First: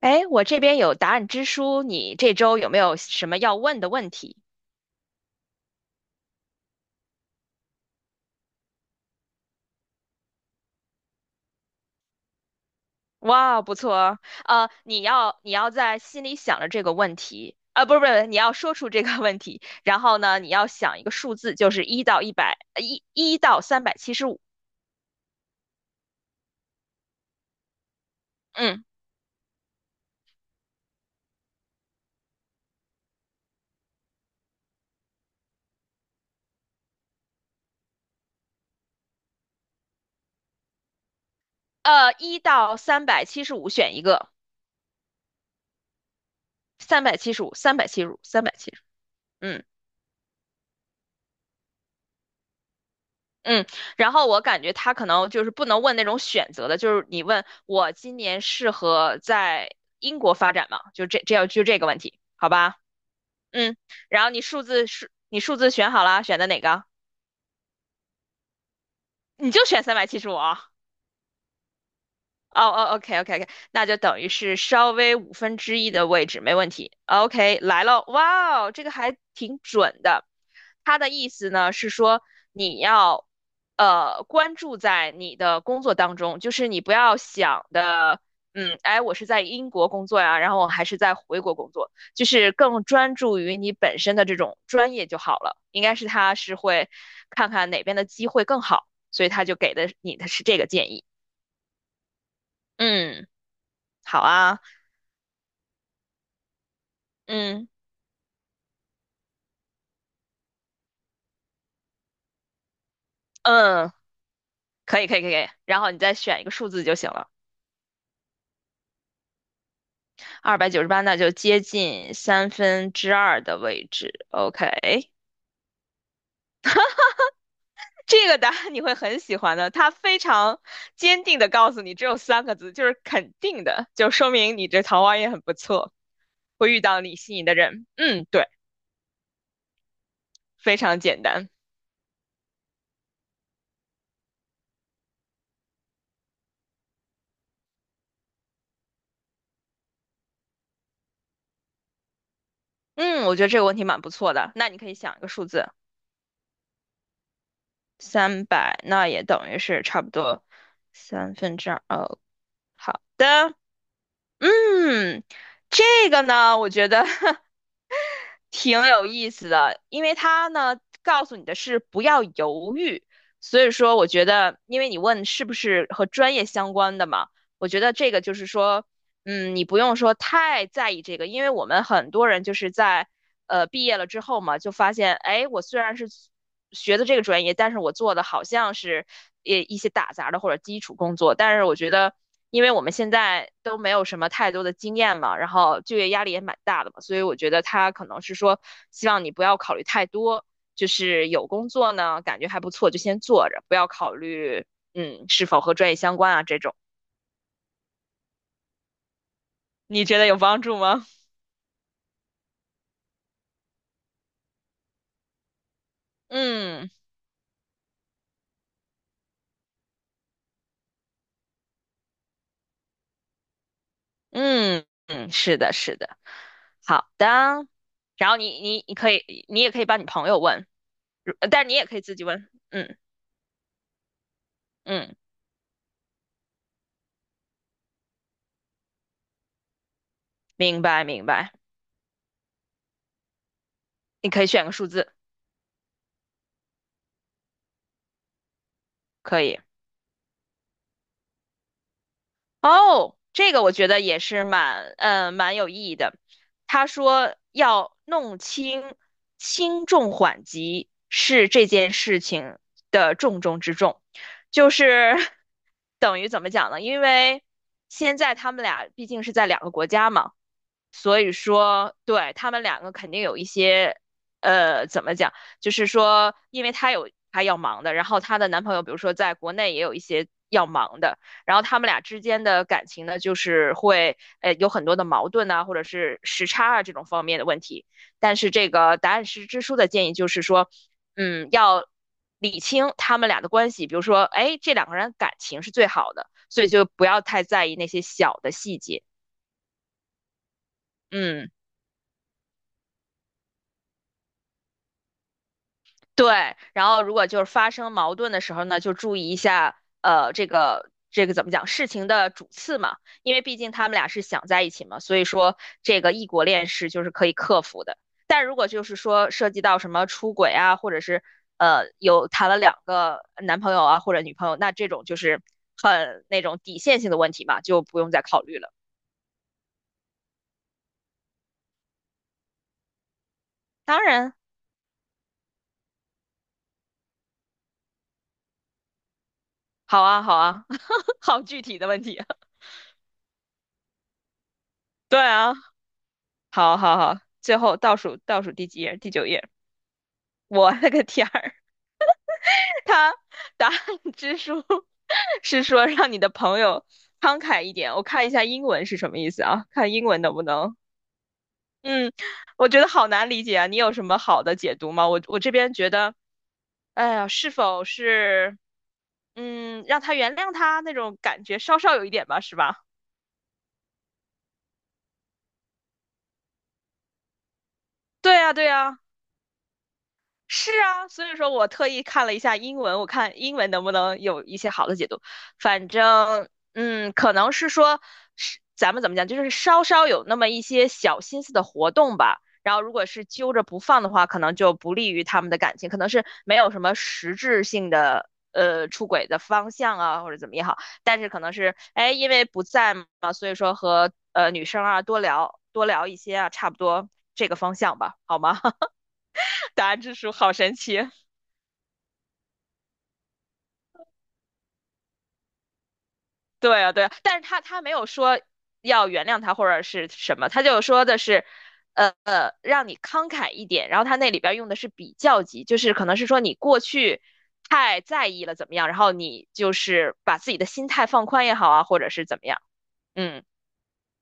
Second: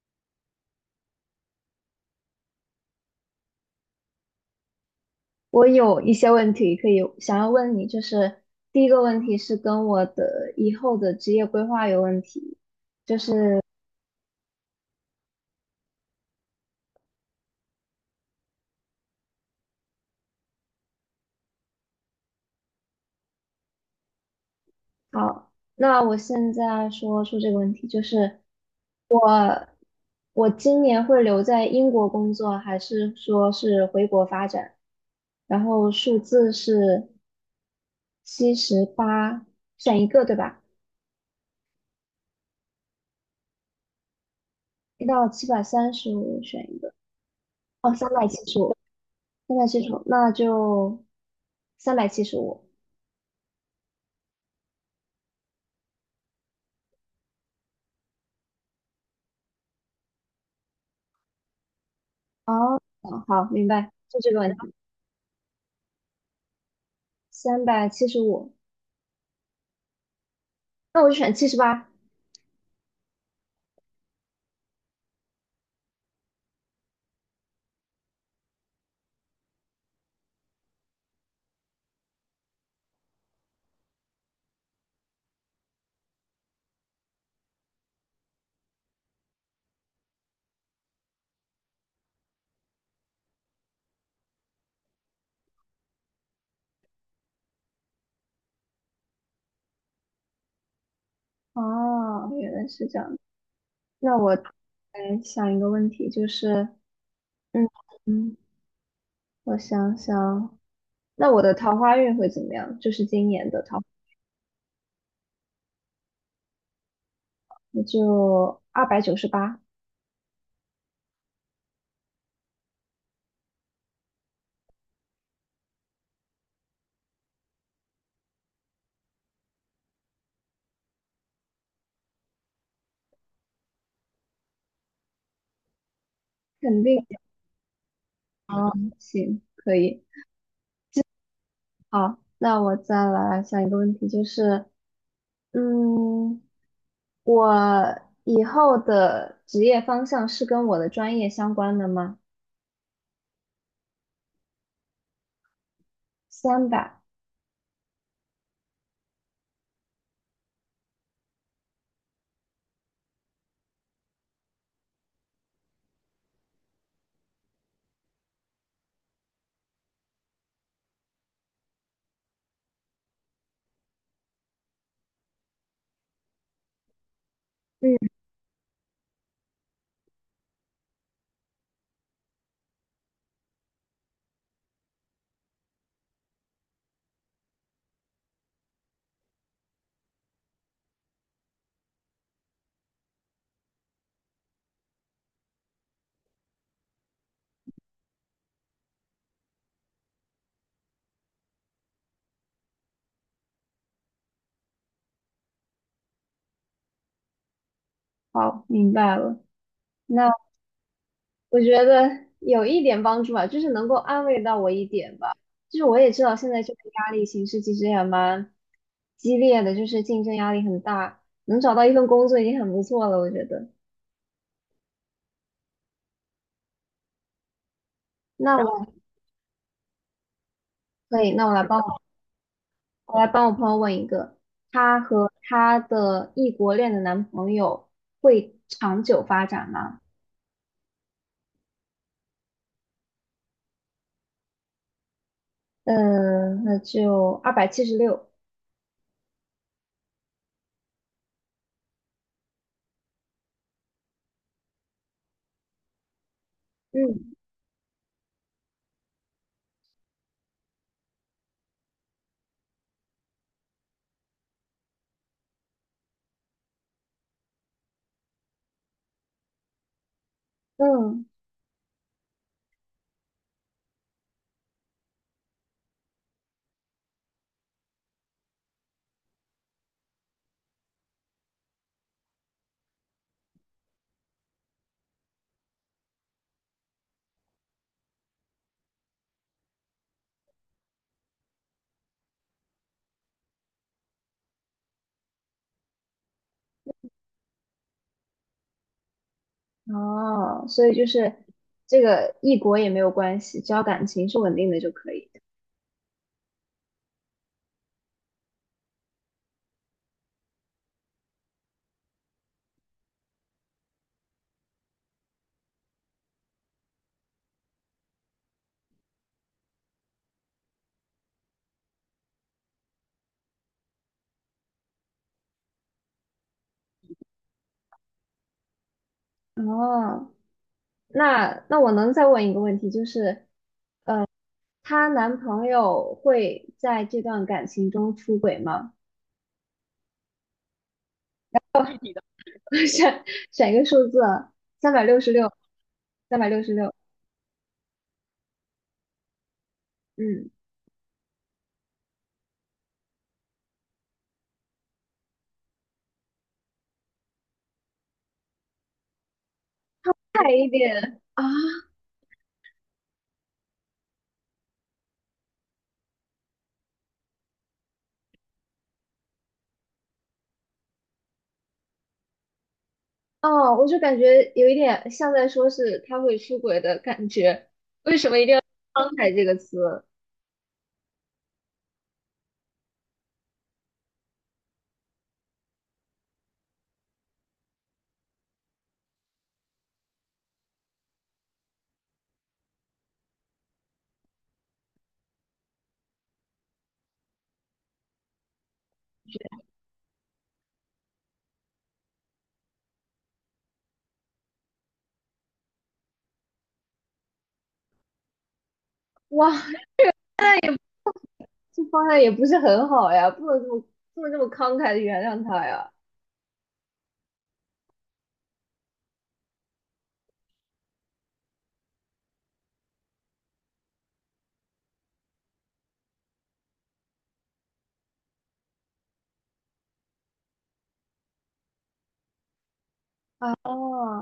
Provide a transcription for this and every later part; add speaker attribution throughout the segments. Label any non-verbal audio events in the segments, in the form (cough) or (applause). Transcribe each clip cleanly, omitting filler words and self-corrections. Speaker 1: 哎，我这边有答案之书，你这周有没有什么要问的问题？
Speaker 2: 我有一些问题可以想要问你，就是第一个问题是跟我的以后的职业规划有问题。
Speaker 1: 哇，不错哦，你要你要在心里想着这个问题，啊、不是，你要说出这个问题，然后呢，你要想一个数字，就是1到100，呃一一到三百七十五，
Speaker 2: 好，那我现在说出这个问题，就是
Speaker 1: 嗯，
Speaker 2: 我今年会留在英国工作，还是说是回国发展？然后数字是七十八，选一个对吧？
Speaker 1: 呃，一到三百七十五选一个，
Speaker 2: 一到735选一个。哦，三百七
Speaker 1: 三百
Speaker 2: 十
Speaker 1: 七
Speaker 2: 五，
Speaker 1: 十五，
Speaker 2: 三
Speaker 1: 嗯。
Speaker 2: 百七十五，那就三百七十五。
Speaker 1: 嗯，然后我感觉他可能就是不能问那种选择的，就是你问我今年适合在英国发展吗？就这这要就这个问题，好吧？
Speaker 2: 哦，好，明
Speaker 1: 嗯，
Speaker 2: 白，就
Speaker 1: 然后
Speaker 2: 这
Speaker 1: 你
Speaker 2: 个问
Speaker 1: 数
Speaker 2: 题。
Speaker 1: 字是你数字选好了，选的哪个？
Speaker 2: 三百七十五，
Speaker 1: 你就选三百七十五啊。
Speaker 2: 那我就选七十八。
Speaker 1: 哦哦，OK，那就等于是稍微1/5的位置，没问题。OK，来了，哇哦，这个还挺准的。它的意思呢是说，你要关注在你的工作当中，就是你不要想的，嗯，哎，我是在英国工作呀，然后我还是在回国工作，就是更专注于你本身的这种专业就好了。应该是他是会看看哪边的机会更好，所以他就给的你的是这个建议。
Speaker 2: 哦，原来是这样。
Speaker 1: 嗯。
Speaker 2: 那
Speaker 1: 好
Speaker 2: 我
Speaker 1: 啊，
Speaker 2: 来想一个问题，就是，嗯
Speaker 1: 嗯
Speaker 2: 嗯，我想想，那我的桃花运会怎么样？就是今年的桃，
Speaker 1: 嗯，可以然后你再选一个数字就行了。
Speaker 2: 那就298，
Speaker 1: 298，那就接近三分之二的位置。OK，这个答案你会很喜欢的，它非常坚定的告诉你，只有三个字，就是肯定的，就说明你这桃花运很不错，会遇
Speaker 2: 肯
Speaker 1: 到
Speaker 2: 定
Speaker 1: 你心仪的人。嗯，对，
Speaker 2: 啊，行，可以。
Speaker 1: 非常简单。
Speaker 2: 好，那我再来想一个问题，就是，嗯，我以后的职业方向是跟我的专业相关的吗？
Speaker 1: 嗯，我觉得这个问题蛮不错的。那你可以想一个数字，
Speaker 2: 三百。
Speaker 1: 三百，那也等于是差不多三分之二。哦，好的，嗯，这个呢，我觉得 (laughs) 挺有意思的，因为它呢告诉你的是不要犹豫，所以说我觉得，因为你问是不是和专业相关的嘛，我觉得
Speaker 2: 嗯，
Speaker 1: 这个就是说，嗯，你不用说太在意这个，因为我们很多人就是在毕业了之后嘛，就发现，哎，我虽然是学的这个专业，但是我做的好像是也一些打杂的或者基础工作，但是我觉得。因为我们现在都没有什么太多的经验嘛，然后就业压力也蛮大的嘛，所以我觉得他可能是说，希望你不要考虑太多，就是有工作呢，感觉还不错就先做着，不要考虑，嗯，是否和专业相关啊这种。
Speaker 2: 好，明白了。
Speaker 1: 你觉得
Speaker 2: 那
Speaker 1: 有帮助吗？
Speaker 2: 我觉得有一点帮助吧，就是能够安慰到我一点吧。就是我也知
Speaker 1: (laughs)
Speaker 2: 道现在这个
Speaker 1: 嗯
Speaker 2: 压力形势其实也蛮激烈的，就是竞争压力很大，能找到一份工作已经很不错了，我觉得。
Speaker 1: 嗯，是的，是的，好的。然后
Speaker 2: 那
Speaker 1: 你你
Speaker 2: 我
Speaker 1: 你可以，你也可以帮你朋友问。
Speaker 2: 可以，那
Speaker 1: 呃
Speaker 2: 我来
Speaker 1: 但你
Speaker 2: 帮
Speaker 1: 也可
Speaker 2: 我，
Speaker 1: 以自己问。嗯
Speaker 2: 我来帮我朋友问一个，她
Speaker 1: 嗯，
Speaker 2: 和她的异国恋的男朋友会长久发展吗？
Speaker 1: 明白。你可以选个数字，
Speaker 2: 那就276。
Speaker 1: 可以。哦，这个我觉得也是蛮蛮有意义的。他
Speaker 2: 嗯
Speaker 1: 说要弄清轻重缓急是这件事情的重中之重，就是 (laughs) 等于怎么讲呢？因为现在他们俩毕竟是在2个国家嘛。所
Speaker 2: 嗯。
Speaker 1: 以说，对，他们两个肯定有一些，呃，怎么讲？就是说，因为她有她要忙的，然后她的男朋友，比如说在国内也有一些要忙的，然后他们俩之间的感情呢，就是会，有很多的矛盾呐，或者是时差啊这种方面的问题。但是这个答案是支书的建议就是说，嗯，要理清他们俩的关系，比如说，哎，这两个人感情是最好的，所以就不要太在意那些小的细节，
Speaker 2: 哦，所以就是
Speaker 1: 嗯。
Speaker 2: 这个异国也没有关系，只要感情是稳定的就可以。
Speaker 1: 对，然后如果就是发生矛盾的时候呢，就注意一下，呃，这个怎么讲，事情的主次嘛，因为毕竟他们俩是想在一起嘛，所以说这个异国恋是就是可以克服的。但如果就是说涉及到什么出轨啊，或者是有谈了2个男朋友啊或者女朋友，那这种就是很那种底线性的问题嘛，就不用再考虑了。
Speaker 2: 哦，那我能再问一个问题，就是
Speaker 1: 当然，
Speaker 2: 她男朋友会在这段感情中出轨吗？
Speaker 1: 好啊，(laughs) 好具体的问题啊，
Speaker 2: (laughs) 选选一个数字啊，三百
Speaker 1: (laughs)
Speaker 2: 六
Speaker 1: 对
Speaker 2: 十六，
Speaker 1: 啊，
Speaker 2: 三百六十
Speaker 1: 好
Speaker 2: 六。
Speaker 1: 好好，最后倒数第几页？第9页。
Speaker 2: 嗯，
Speaker 1: 我勒个天儿，(laughs) 他答案之书 (laughs) 是说让你的朋友慷慨一点。我看一下英文是什么意思啊？看英文能不
Speaker 2: 快一
Speaker 1: 能？
Speaker 2: 点啊！
Speaker 1: 嗯，我觉得好难理解啊。你有什么好的解读吗？我这边觉得，哎呀，是否是嗯让他原谅他那种感觉，稍稍有一点吧，是吧？
Speaker 2: 哦，我就感觉有一点像在说是他会出轨的感觉，为什
Speaker 1: 对
Speaker 2: 么一
Speaker 1: 啊，
Speaker 2: 定要慷慨这个词？
Speaker 1: 是啊，所以说我特意看了一下英文，我看英文能不能有一些好的解读。反正，嗯，可能是说，是咱们怎么讲，就是稍稍有那么一些小心思的活动吧。然后，如果是揪着不放的话，可能就不利于他们的感情，可能是没有什么实质性的出轨的方向啊，或者怎么也好。但是可能是，哎，因为不在嘛，所以说和女生啊多聊一些啊，差不多这个方向吧，好吗？(laughs)
Speaker 2: 哇！
Speaker 1: 答案之书好
Speaker 2: 那
Speaker 1: 神
Speaker 2: 也。
Speaker 1: 奇。
Speaker 2: 这方向也不是很好呀，不能这么慷慨的原谅他呀。
Speaker 1: 对啊，但是他没有说要原谅他或者是什么，他就说的是，让你慷慨一点。然后他那里边用的是比较级，就是可能是说你过去太在意了怎么样，然后你就是把自己的心态放宽也好啊，或者是怎么样，嗯，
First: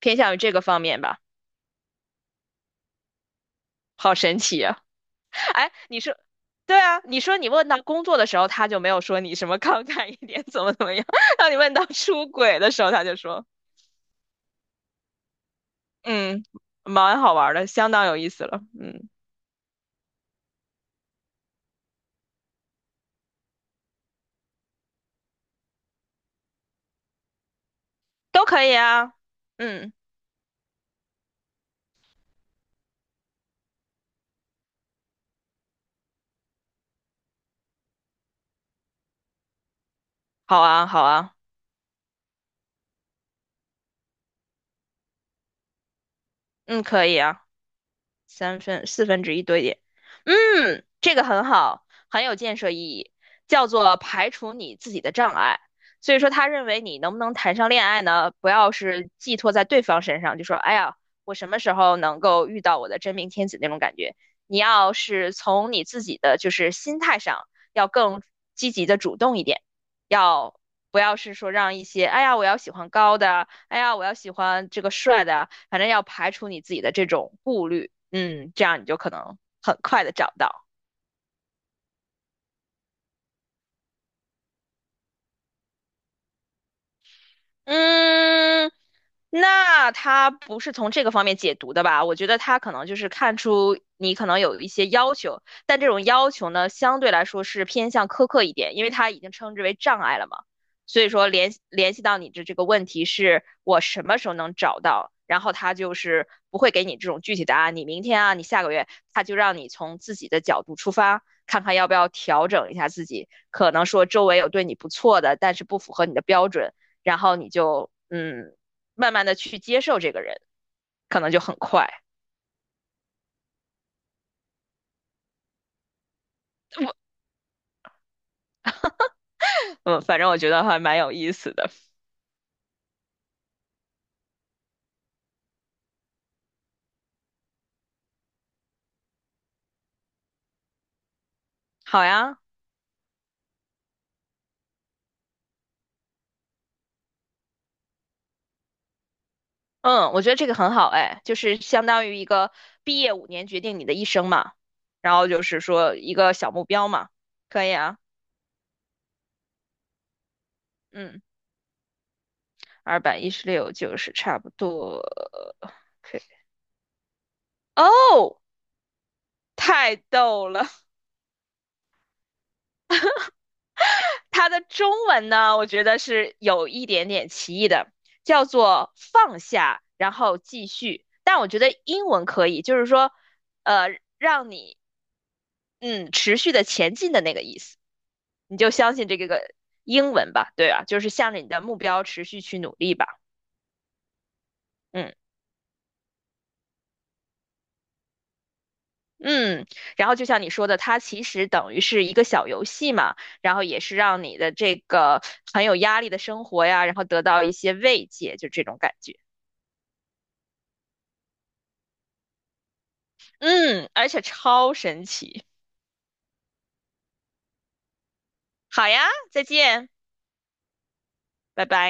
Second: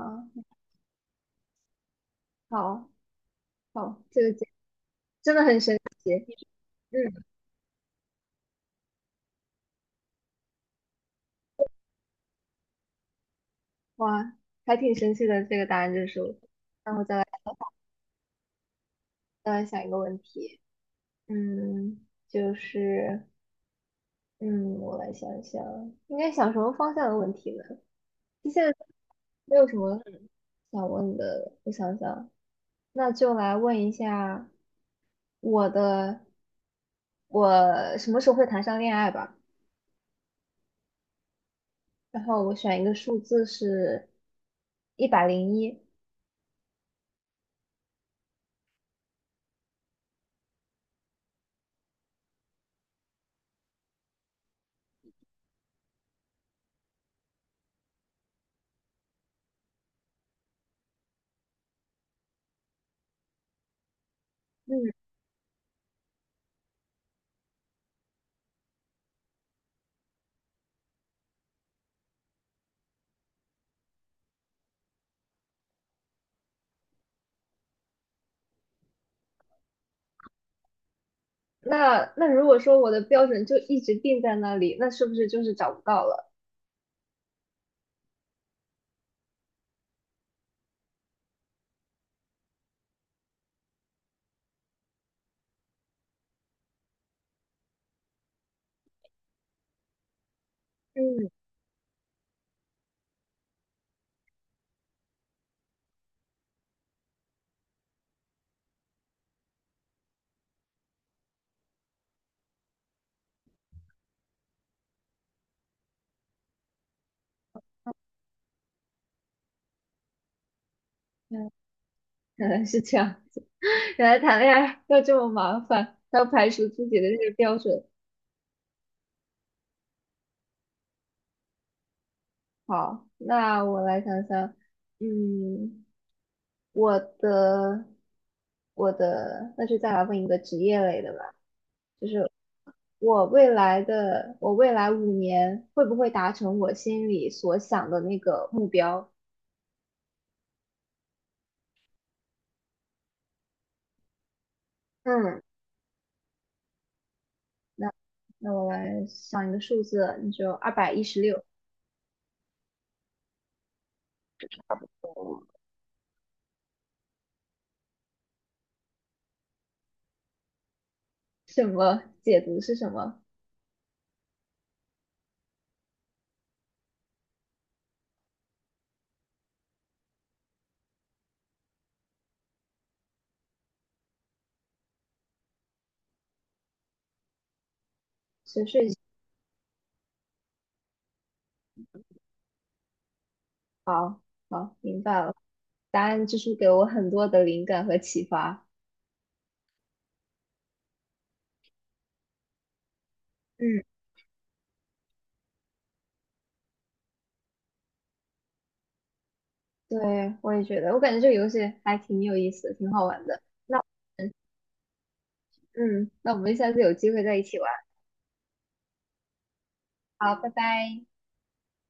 Speaker 1: 偏向于这个方面吧。
Speaker 2: 好，好，
Speaker 1: 好
Speaker 2: 这个
Speaker 1: 神
Speaker 2: 解
Speaker 1: 奇啊！
Speaker 2: 真的
Speaker 1: (laughs)
Speaker 2: 很
Speaker 1: 哎，
Speaker 2: 神
Speaker 1: 你
Speaker 2: 奇。
Speaker 1: 说，对啊，你
Speaker 2: 嗯，
Speaker 1: 说你问到工作的时候，他就没有说你什么慷慨一点，怎么样。(laughs) 当你问到出轨的时候，他就说。
Speaker 2: 哇，还挺神奇的这个答案之书。
Speaker 1: 嗯，
Speaker 2: 然后再
Speaker 1: 蛮
Speaker 2: 来
Speaker 1: 好玩儿的，相当有意思了。嗯，
Speaker 2: 再来想一个问题，就是嗯，我来想一想，应该想什么方向的问题呢？
Speaker 1: 都
Speaker 2: 现
Speaker 1: 可
Speaker 2: 在
Speaker 1: 以啊。
Speaker 2: 没有什
Speaker 1: 嗯，
Speaker 2: 么想问的，我想想，那就来问一下我的，我什么时候会谈上恋爱吧？
Speaker 1: 好啊，好。
Speaker 2: 然后我选一个数字是101。
Speaker 1: 嗯，可以啊。3分1/4多一点。嗯，这个很好，很有建设意义，叫做排除你自己的障碍。所以说，他认为你能不能谈上恋爱呢？不要是寄托在对方身上，就说“哎呀，我什么时候能够遇到我的真命天子”那种感觉。你
Speaker 2: 嗯，
Speaker 1: 要是从你自己的就是心态上，要更积极的主动一点。要不要是说让一些，哎呀，我要喜欢高的，哎呀，我要喜欢这个帅的，反正要排除你自己的这种顾虑，嗯，这样你就可能很快的找到。
Speaker 2: 那如果说我的标准就一直定在那里，那是不是就是找不到了？
Speaker 1: 嗯，那他不是从这个方面解读的吧？我觉得他可能就是看出你可能有一些要求，但这种要求呢，相对来说是偏向苛刻一点，因为他已经称之为障碍了嘛。所以说
Speaker 2: 嗯，
Speaker 1: 联系到你的这个问题是我什么时候能找到，然后他就是不会给你这种具体答案，你明天啊，你下个月，他就让你从自己的角度出发，看看要不要调整一下自己。可能说周围有对你不错的，但是不符合你的标准。然后你就嗯，慢慢的去接受这个人，可能就
Speaker 2: 嗯
Speaker 1: 很快。
Speaker 2: 原来是这样。(laughs) 原来谈恋爱要这么麻烦，要排除自己的这个标准。
Speaker 1: 嗯，反正我觉得还蛮有意思的。
Speaker 2: 好，那我来想想，嗯，我的我的,那就再来问一个职业类的吧。
Speaker 1: 好
Speaker 2: 就是
Speaker 1: 呀，
Speaker 2: 我未来5年会不会达成我心里所想的那个目标？
Speaker 1: 嗯，我觉得这个很好，哎，就是相当于一个毕业5年决定你的一生嘛，然后
Speaker 2: 嗯，
Speaker 1: 就是说一个小目标嘛，可以啊，
Speaker 2: 那我来想一个数字，你就二百一十
Speaker 1: 嗯，
Speaker 2: 六，
Speaker 1: 216就是差不多。OK，哦，太逗了。
Speaker 2: 什么解读是什么？
Speaker 1: 它的中文呢，我觉得是有一点点歧义的，叫做放下，然后继续。但我觉得英文可以，就是说，呃，让你嗯持续的前进的那个意思，你
Speaker 2: 是
Speaker 1: 就
Speaker 2: 睡前
Speaker 1: 相信这个英文吧，对吧？就是向着你的目标持续去努力吧，
Speaker 2: 好，好，明白
Speaker 1: 嗯
Speaker 2: 了。答案之书给我很多的灵感和启发。
Speaker 1: 嗯。然后就像你说的，它其实等于是一个小游戏嘛，然后也
Speaker 2: 嗯
Speaker 1: 是让你的这个很有压力的生活呀，然后得到一些慰藉，就这种感觉。
Speaker 2: 对，我也觉得，我感觉这个游戏还挺有意思，挺好玩的。那
Speaker 1: 嗯，而且超神奇。
Speaker 2: 我们下次有机会再一起玩。
Speaker 1: 好呀，再见，
Speaker 2: 好，拜拜。
Speaker 1: 拜拜。